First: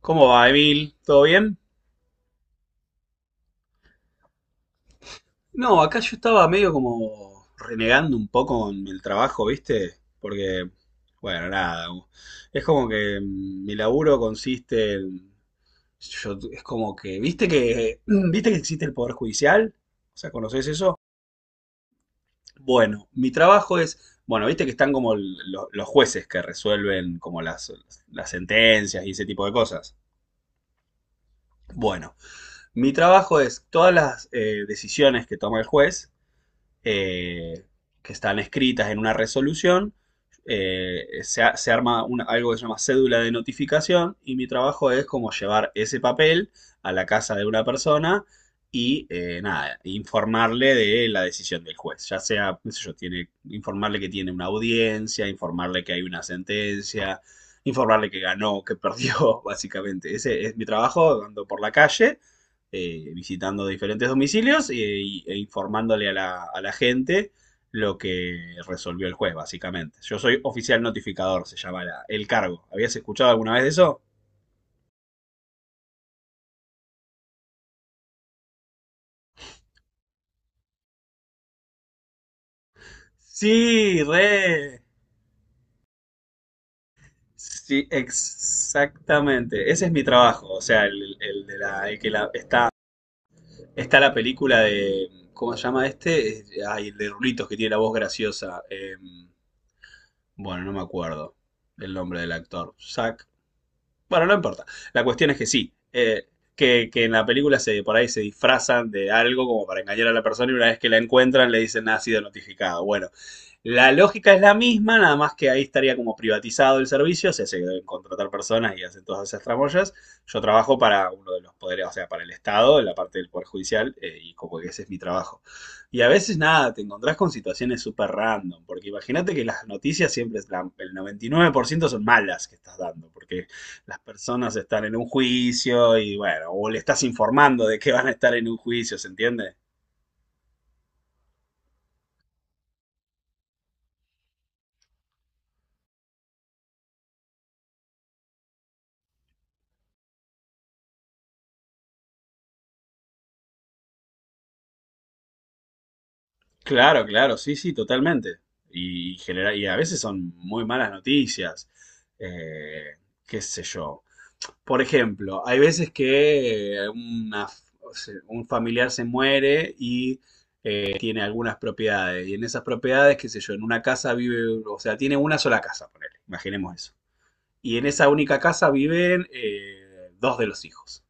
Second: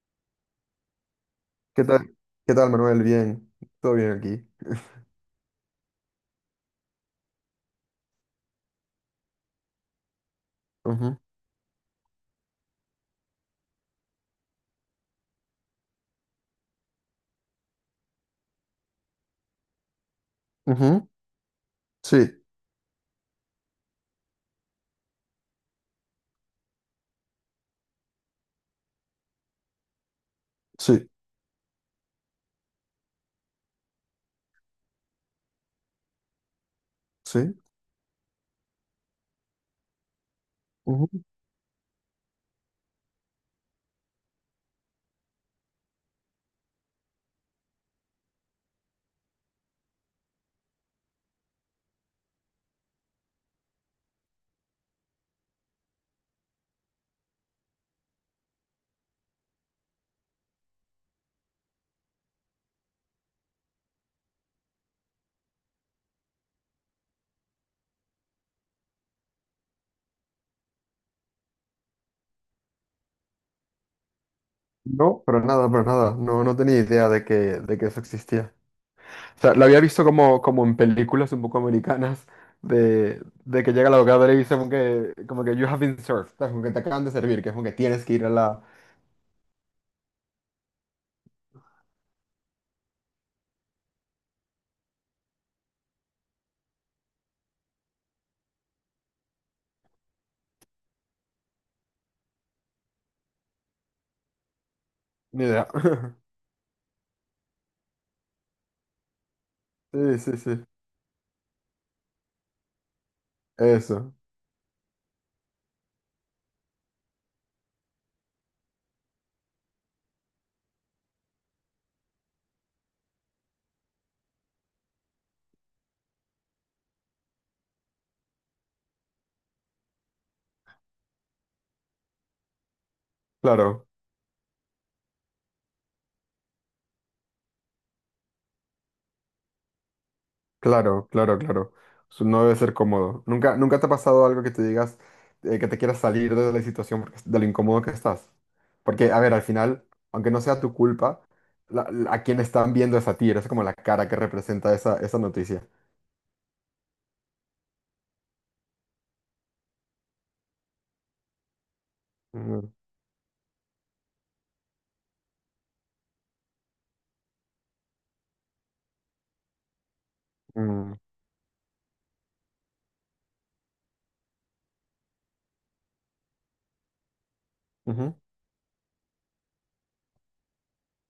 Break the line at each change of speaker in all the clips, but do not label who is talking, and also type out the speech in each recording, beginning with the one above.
¿Cómo va, Emil? ¿Todo bien?
¿Qué tal? ¿Qué tal, Manuel? Bien, todo bien aquí.
No, acá yo estaba medio como renegando un poco con el trabajo, ¿viste? Porque,
Ujú,
bueno, nada. Es como que mi laburo consiste en... es como que, ¿viste que existe el Poder Judicial? O sea, ¿conocés eso?
ujú, sí,
Bueno, mi trabajo es, bueno, viste que están como los jueces que resuelven como las sentencias y ese tipo de cosas.
sí,
Bueno, mi trabajo es todas las decisiones que toma el juez
sí,
eh, que están escritas en una resolución.
ujú.
Se, se arma algo que se llama cédula de notificación y mi trabajo es como llevar ese papel a la casa de una persona y nada, informarle de la decisión del juez, ya sea, qué sé yo, tiene, informarle que tiene una audiencia, informarle que hay una sentencia, informarle que ganó, que perdió, básicamente. Ese es mi trabajo, ando por la calle visitando diferentes domicilios e informándole a a la gente lo que resolvió el juez, básicamente. Yo soy oficial notificador, se llama el cargo. ¿Habías escuchado alguna vez de eso?
No, pero nada, pero nada. No, no tenía idea de que eso existía. O sea, lo había visto como, como en películas un poco americanas de que llega la
Sí,
abogada y le dice
re.
como que you have been served, ¿sabes? Como que te acaban de servir, que es como que
Sí,
tienes que ir a la...
exactamente. Ese es mi trabajo. O sea, el de el que está, está la película de, ¿cómo se llama este? Ay, el de Rulitos que tiene la voz graciosa. Bueno, no me acuerdo el nombre del actor. Zac. Bueno, no importa. La cuestión es
Ni
que
idea.
sí, que en la película se, por ahí se disfrazan de algo como para engañar a
Sí,
la
sí,
persona y
sí.
una vez que la encuentran le dicen: "Ah, ha sido notificado". Bueno, la
Eso,
lógica es la misma, nada más que ahí estaría como privatizado el servicio, o sea, se deben contratar personas y hacen todas esas tramoyas. Yo trabajo para uno de los poderes, o sea, para el Estado, en la parte del Poder Judicial, y como que ese es mi trabajo. Y a veces nada, te encontrás con situaciones súper random, porque imagínate que las noticias siempre, es el 99% son malas que estás dando, porque
claro.
las personas están en un juicio y bueno, o le estás informando de que van a estar en un juicio, ¿se entiende?
Claro, claro, claro. Su- No debe ser cómodo. ¿Nunca, nunca te ha pasado algo que te digas que te quieras salir de la situación, porque- de lo incómodo que estás? Porque, a ver, al final, aunque no sea tu culpa, la- la- a quien están viendo es a ti, eres como la cara que representa esa, esa noticia.
Claro, claro, sí, sí, totalmente. Y, y a veces son muy malas noticias.
Mm,
Eh, qué sé yo. Por ejemplo, hay veces que una o sea, un familiar se muere y
mm,
tiene algunas propiedades. Y en esas propiedades, qué sé yo, en una casa vive, o sea, tiene una sola casa, ponele, imaginemos eso. Y en esa
ujú,
única casa viven dos de los hijos.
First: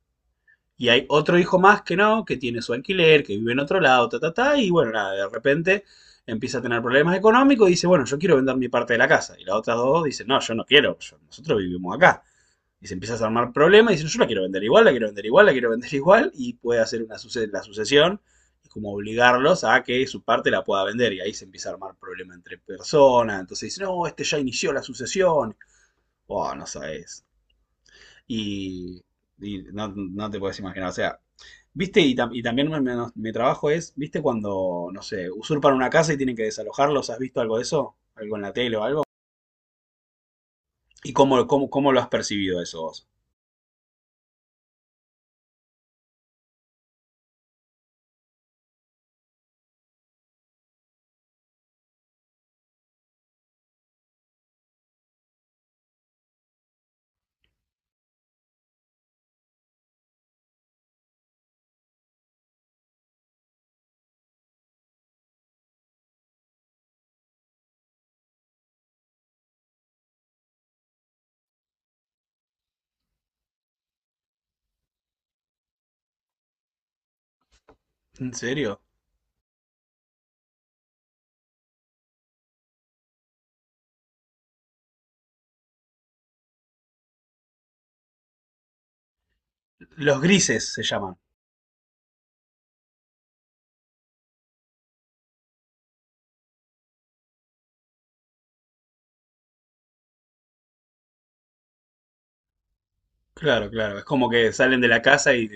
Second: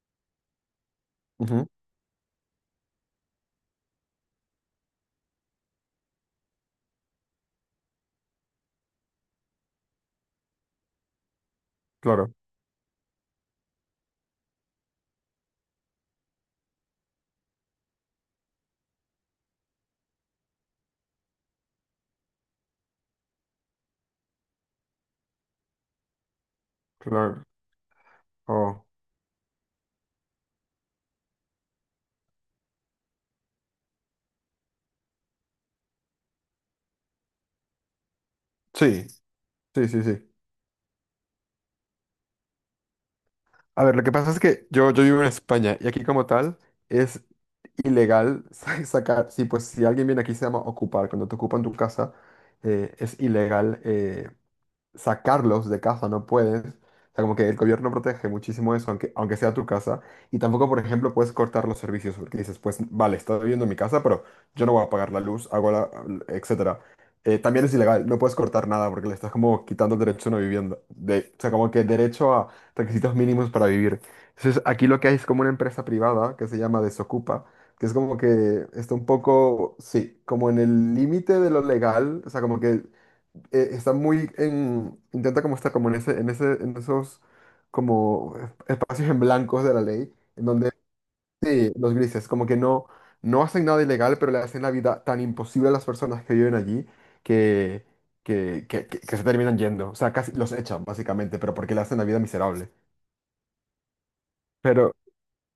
Y hay otro hijo
ujú,
más que no, que tiene su alquiler, que vive en otro lado, ta, ta, ta, y bueno, nada, de repente empieza a tener problemas económicos y dice, bueno, yo quiero vender mi parte de la casa. Y las otras dos dicen, no, yo no quiero, nosotros vivimos acá.
claro,
Y se empieza a armar problemas y dicen, yo la quiero vender igual, la quiero vender igual, la quiero vender igual, y puede hacer una la sucesión y como obligarlos a que su parte la pueda vender. Y ahí se empieza a armar problema entre personas. Entonces dicen, no, este ya inició la sucesión. Oh, no sabes.
claro. Oh,
Y, y no, no te puedes imaginar, o sea, viste, y, y también mi trabajo es, viste, cuando, no sé, usurpan una casa y tienen que desalojarlos, ¿has visto algo de eso? ¿Algo en la tele o algo?
sí, sí, sí, sí.
¿Y cómo lo has percibido eso vos?
A ver, lo que pasa es que yo vivo en España y aquí como tal es ilegal sa- sacar, sí, pues si alguien viene aquí se llama ocupar, cuando te ocupan tu casa es ilegal sacarlos de casa no puedes. O sea, como que el gobierno protege muchísimo eso, aunque, aunque sea tu casa. Y tampoco, por ejemplo, puedes cortar los servicios porque dices, pues vale, estoy viviendo en mi casa, pero yo no voy a pagar la luz, hago la, etcétera. También es ilegal, no puedes cortar nada porque le estás como quitando el derecho a una vivienda. De, o sea, como que derecho a requisitos mínimos para vivir. Entonces, aquí lo que hay es como una empresa privada que se llama Desocupa, que es como
¿En
que
serio?
está un poco, sí, como en el límite de lo legal, o sea, como que está muy en, intenta como estar como en ese, en esos como esp- espacios en blancos de la ley,
Los
en donde
grises se llaman.
sí, los grises, como que no, no hacen nada ilegal, pero le hacen la vida tan imposible a las personas que viven allí que, que se terminan yendo. O sea, casi los echan, básicamente, pero porque le hacen la vida miserable.
Claro, claro, es como que salen de
Pero,
la casa y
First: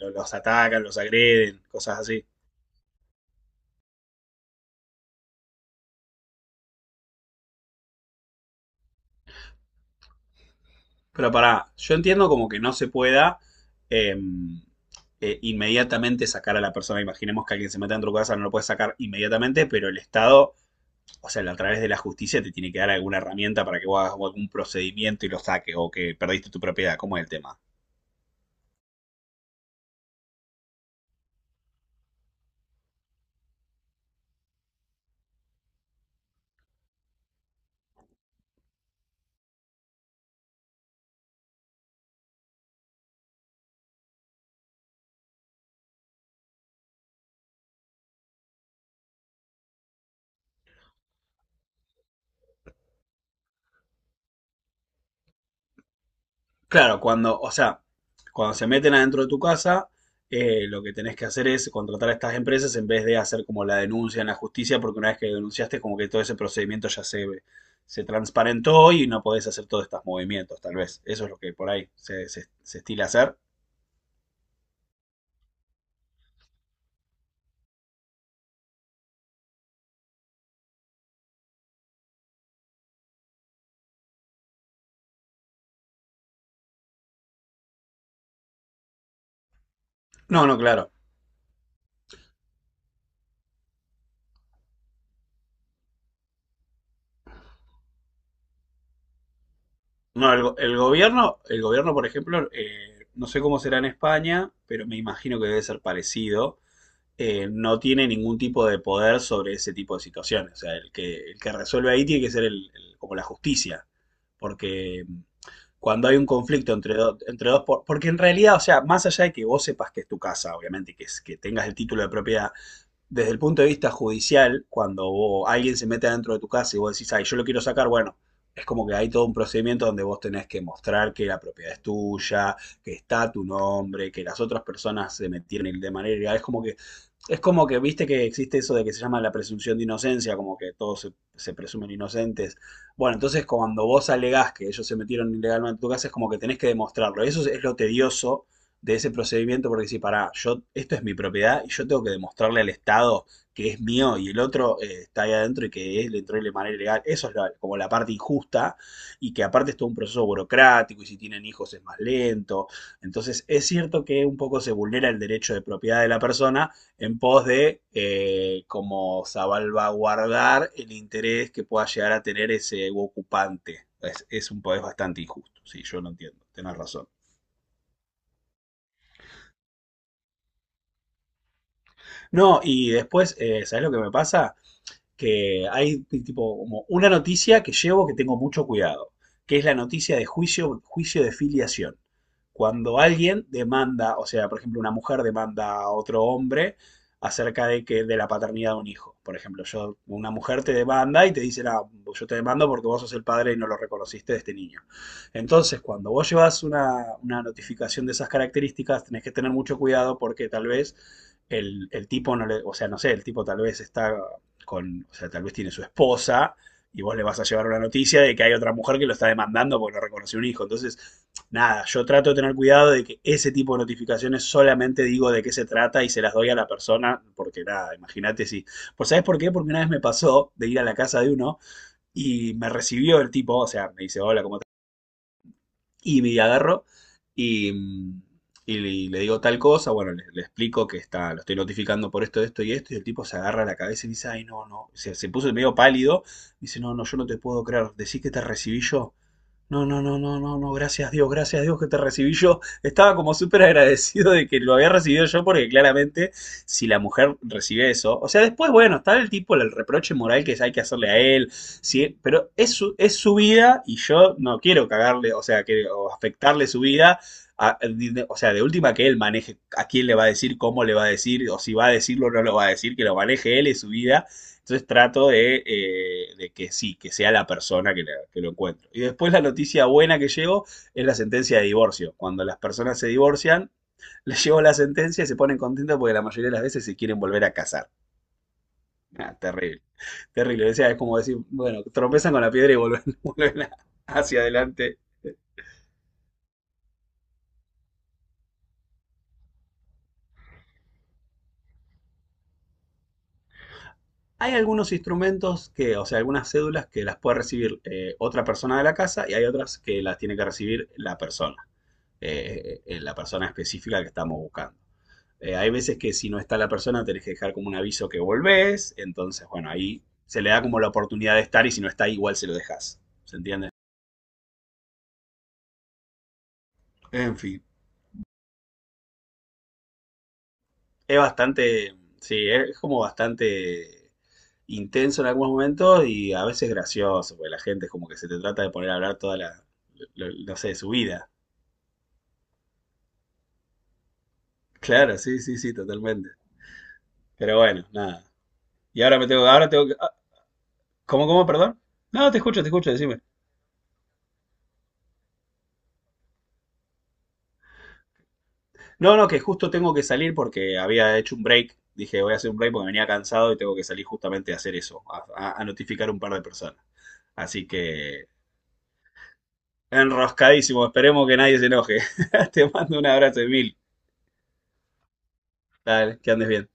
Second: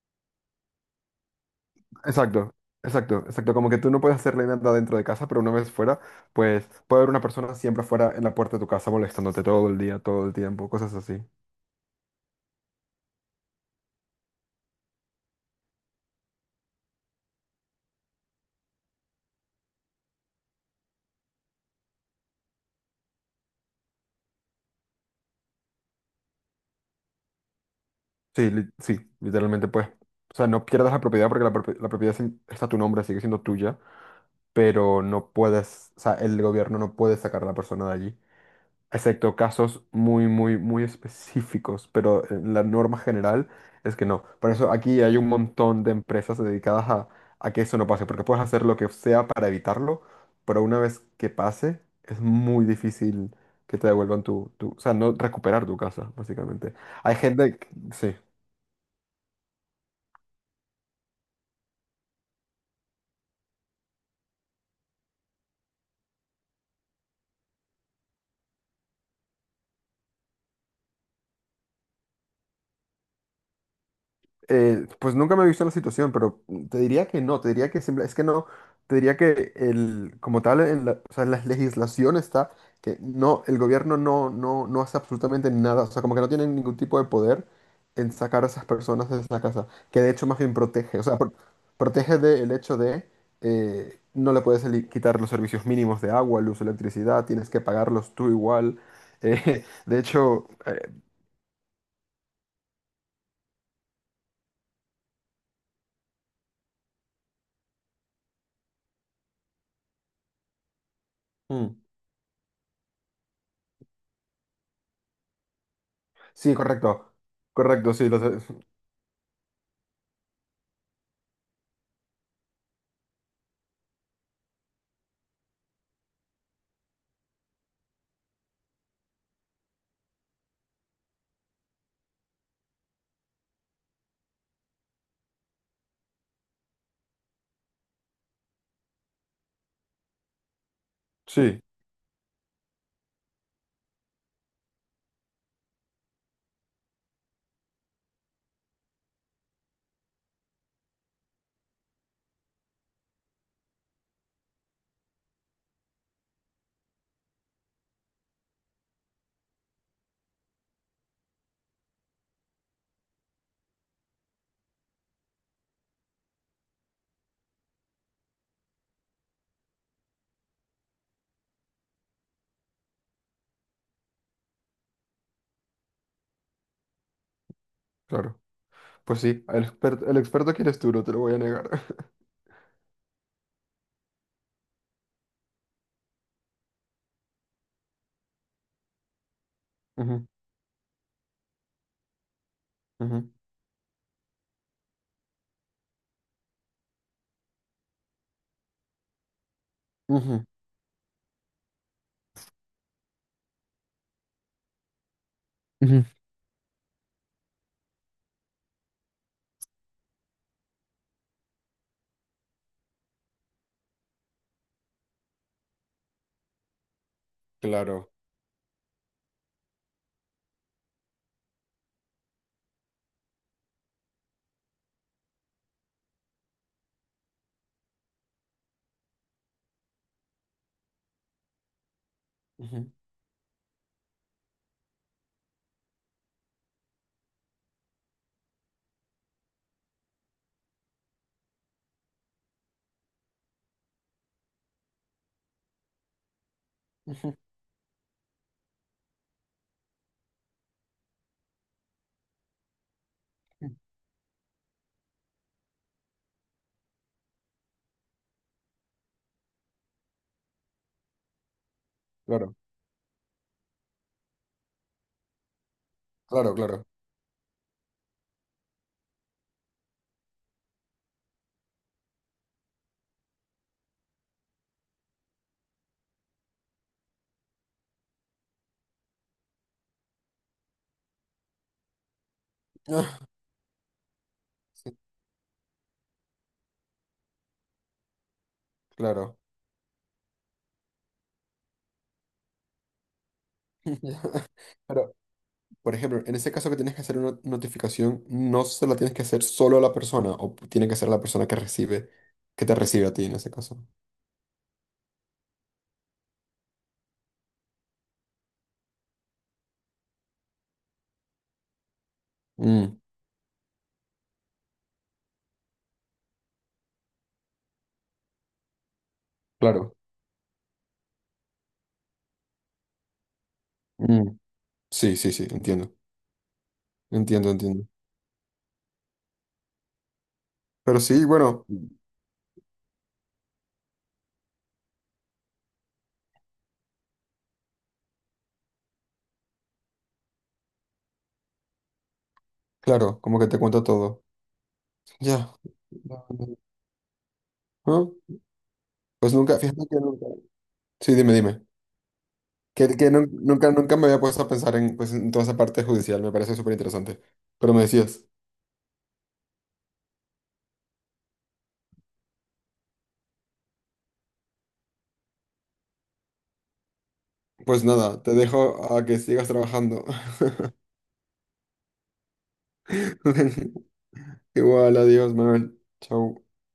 los atacan, los agreden, cosas así.
exacto. Exacto, exacto, como que tú no puedes hacerle nada dentro de casa, pero una vez fuera, pues puede haber una persona siempre fuera en la puerta de tu casa molestándote todo el día, todo el tiempo, cosas así.
Pero pará, yo entiendo como que no se pueda em, inmediatamente sacar a la persona. Imaginemos que alguien se meta en tu casa, no lo puedes sacar inmediatamente, pero el Estado, o sea, a través de la justicia te tiene que dar alguna herramienta para que vos hagas algún procedimiento y lo saques o que perdiste tu propiedad. ¿Cómo es el tema?
Sí, li- sí, literalmente pues. O sea, no pierdas la propiedad porque la, propi- la propiedad sin- está a tu nombre, sigue siendo tuya, pero no puedes, o sea, el gobierno no puede sacar a la persona de allí, excepto casos muy, muy, muy específicos, pero la norma general es que no. Por eso aquí hay un montón de empresas dedicadas a que eso no pase, porque puedes hacer lo que sea para evitarlo, pero una vez que pase, es muy difícil que te devuelvan tu, tu, o sea, no recuperar tu casa, básicamente.
Claro,
Hay
cuando, o
gente, que-
sea,
sí.
cuando se meten adentro de tu casa, lo que tenés que hacer es contratar a estas empresas en vez de hacer como la denuncia en la justicia, porque una vez que denunciaste, como que todo ese procedimiento ya se transparentó y no podés hacer todos estos movimientos, tal vez. Eso es lo que por ahí se, se estila hacer.
Pues nunca me he visto en la situación, pero te diría que no, te diría que simple- es que no, te diría que el, como tal, en la, o sea, en la legislación está que no, el gobierno no, no, no hace absolutamente nada, o sea, como que no tienen ningún tipo de poder en sacar a esas personas de esa casa, que de hecho más
No,
bien
no, claro.
protege, o sea, pro- protege del hecho de no le puedes eli- quitar los servicios mínimos de agua, luz, electricidad, tienes que pagarlos tú igual. De
No,
hecho,
el gobierno, por ejemplo, no sé cómo será en España, pero me imagino que debe ser parecido. No tiene ningún tipo de poder sobre ese tipo de situaciones. O sea, el que
mm,
resuelve ahí tiene que ser el, como la justicia. Porque cuando hay un
sí,
conflicto entre,
correcto.
entre dos,
Correcto,
porque
sí,
en
lo
realidad,
sé.
o sea, más allá de que vos sepas que es tu casa, obviamente, que, que tengas el título de propiedad, desde el punto de vista judicial, cuando alguien se mete adentro de tu casa y vos decís, ay, yo lo quiero sacar, bueno, es como que hay todo un procedimiento donde vos tenés que mostrar que la propiedad es tuya, que está tu nombre, que las otras personas se metieron de manera ilegal. Es como que, viste que existe eso de que se llama la presunción de inocencia, como que todos se, se
Sí,
presumen inocentes. Bueno, entonces cuando vos alegás que ellos se metieron ilegalmente en tu casa, es como que tenés que demostrarlo. Eso es lo tedioso de ese procedimiento porque si pará, yo, esto es mi propiedad y yo tengo que demostrarle al Estado que es mío y el otro está ahí adentro y que él entró de manera ilegal. Eso es como la parte injusta y que aparte es todo un proceso burocrático y si tienen hijos es más lento. Entonces es cierto que un poco se vulnera el derecho de propiedad de la persona en pos de como salvaguardar el interés que pueda llegar a tener ese ocupante. Es un poder bastante injusto, sí, yo lo entiendo, tenés razón.
claro. Pues sí, el experto que eres tú, no te lo voy a negar.
No, y después, ¿sabes lo que me pasa? Que hay tipo como una noticia que llevo que tengo mucho cuidado, que es la noticia de
Ujú,
juicio, juicio de filiación. Cuando
ujú,
alguien demanda, o sea, por ejemplo, una mujer demanda a otro hombre acerca de que de la paternidad de un hijo. Por ejemplo, yo, una
ujú,
mujer te demanda y te dice: "Ah, yo te demando porque vos sos el padre y no lo reconociste de este niño". Entonces,
ujú.
cuando vos llevas una notificación de esas características, tenés que tener mucho cuidado porque tal vez el tipo no le, o sea, no sé, el tipo tal vez está con, o sea, tal vez tiene su esposa y vos le vas a llevar una
Claro.
noticia de que hay otra mujer que lo está demandando porque no reconoció un hijo. Entonces, nada, yo trato de tener cuidado de que ese tipo de notificaciones solamente digo de qué se trata y se las doy a la persona, porque nada, imagínate si... Pues ¿sabes por qué? Porque una vez me pasó de ir a la casa de uno y me
Ujú,
recibió el tipo, o sea, me dice, hola, ¿cómo? Y me agarro y, y le digo tal cosa, bueno, le explico que está, lo estoy notificando por esto, esto y esto, y el tipo se agarra la cabeza y dice, ay, no, no, se puso medio pálido, dice, no, no, yo no
ujú,
te puedo creer, decís que te recibí yo. No, no, no, no, no, no, gracias Dios que te recibí yo. Estaba como súper
ujú.
agradecido de que lo había recibido yo, porque claramente si la mujer recibe eso, o sea, después, bueno, está el tipo, el reproche moral que hay que hacerle a él, ¿sí? Pero
Claro,
es su vida y yo no quiero cagarle, o sea, que, o
claro,
afectarle su
claro.
vida. a- o sea, de última que él maneje a quién le va a decir, cómo le va a decir, o si va a decirlo o no lo va a decir, que lo maneje él y su vida, entonces trato de que sí, que sea la persona que, que lo encuentro. Y después la noticia buena que llevo es la sentencia de divorcio. Cuando las personas se
Ah,
divorcian, les llevo la
sí,
sentencia y se ponen contentos porque la mayoría de las veces se quieren volver a casar. Ah,
claro.
terrible, terrible. O sea, es como decir, bueno, tropezan con la piedra y vuelven, hacia adelante.
Pero, por ejemplo, en ese caso que tienes que hacer una notificación, no se la tienes que hacer solo a la persona, o tiene que ser la persona que recibe, que te recibe a ti en ese caso.
Hay algunos instrumentos que, o sea, algunas cédulas que las puede recibir otra persona de la casa y hay otras que las tiene que recibir
Mm,
la persona específica que estamos buscando. Hay veces que si no está la persona tenés que dejar como un aviso que volvés, entonces bueno,
claro.
ahí se le da como la oportunidad de estar y si no está igual se lo dejas, ¿se entiende?
Mm, sí, sí, sí, entiendo.
En
Entiendo,
fin.
entiendo. Pero
Es
sí, bueno,
bastante, sí, es como bastante intenso en algunos momentos y a veces gracioso, porque la gente es como que se te trata de poner a hablar toda la, no sé, su vida.
claro, como que te cuenta todo.
Claro, sí,
Ya.
sí, sí, totalmente. Pero bueno,
Ah,
nada. Y ahora me
pues
tengo,
nunca,
ahora
fíjate
tengo que,
que
ah,
nunca. Sí, dime, dime.
perdón? No, te escucho,
Que
decime.
nun- nunca, nunca me había puesto a pensar en, pues, en toda esa parte judicial, me parece súper interesante. Pero me decías,
No, no, que justo tengo que salir porque había hecho un break. Dije, voy a hacer un break porque venía cansado y tengo que salir justamente a hacer eso, a notificar a un par de personas. Así
pues nada,
que,
te dejo a que sigas trabajando.
enroscadísimo, esperemos que nadie se enoje. Te mando un abrazo, Emil.
Igual, adiós, Manuel.
Dale, que andes
Chau.
bien.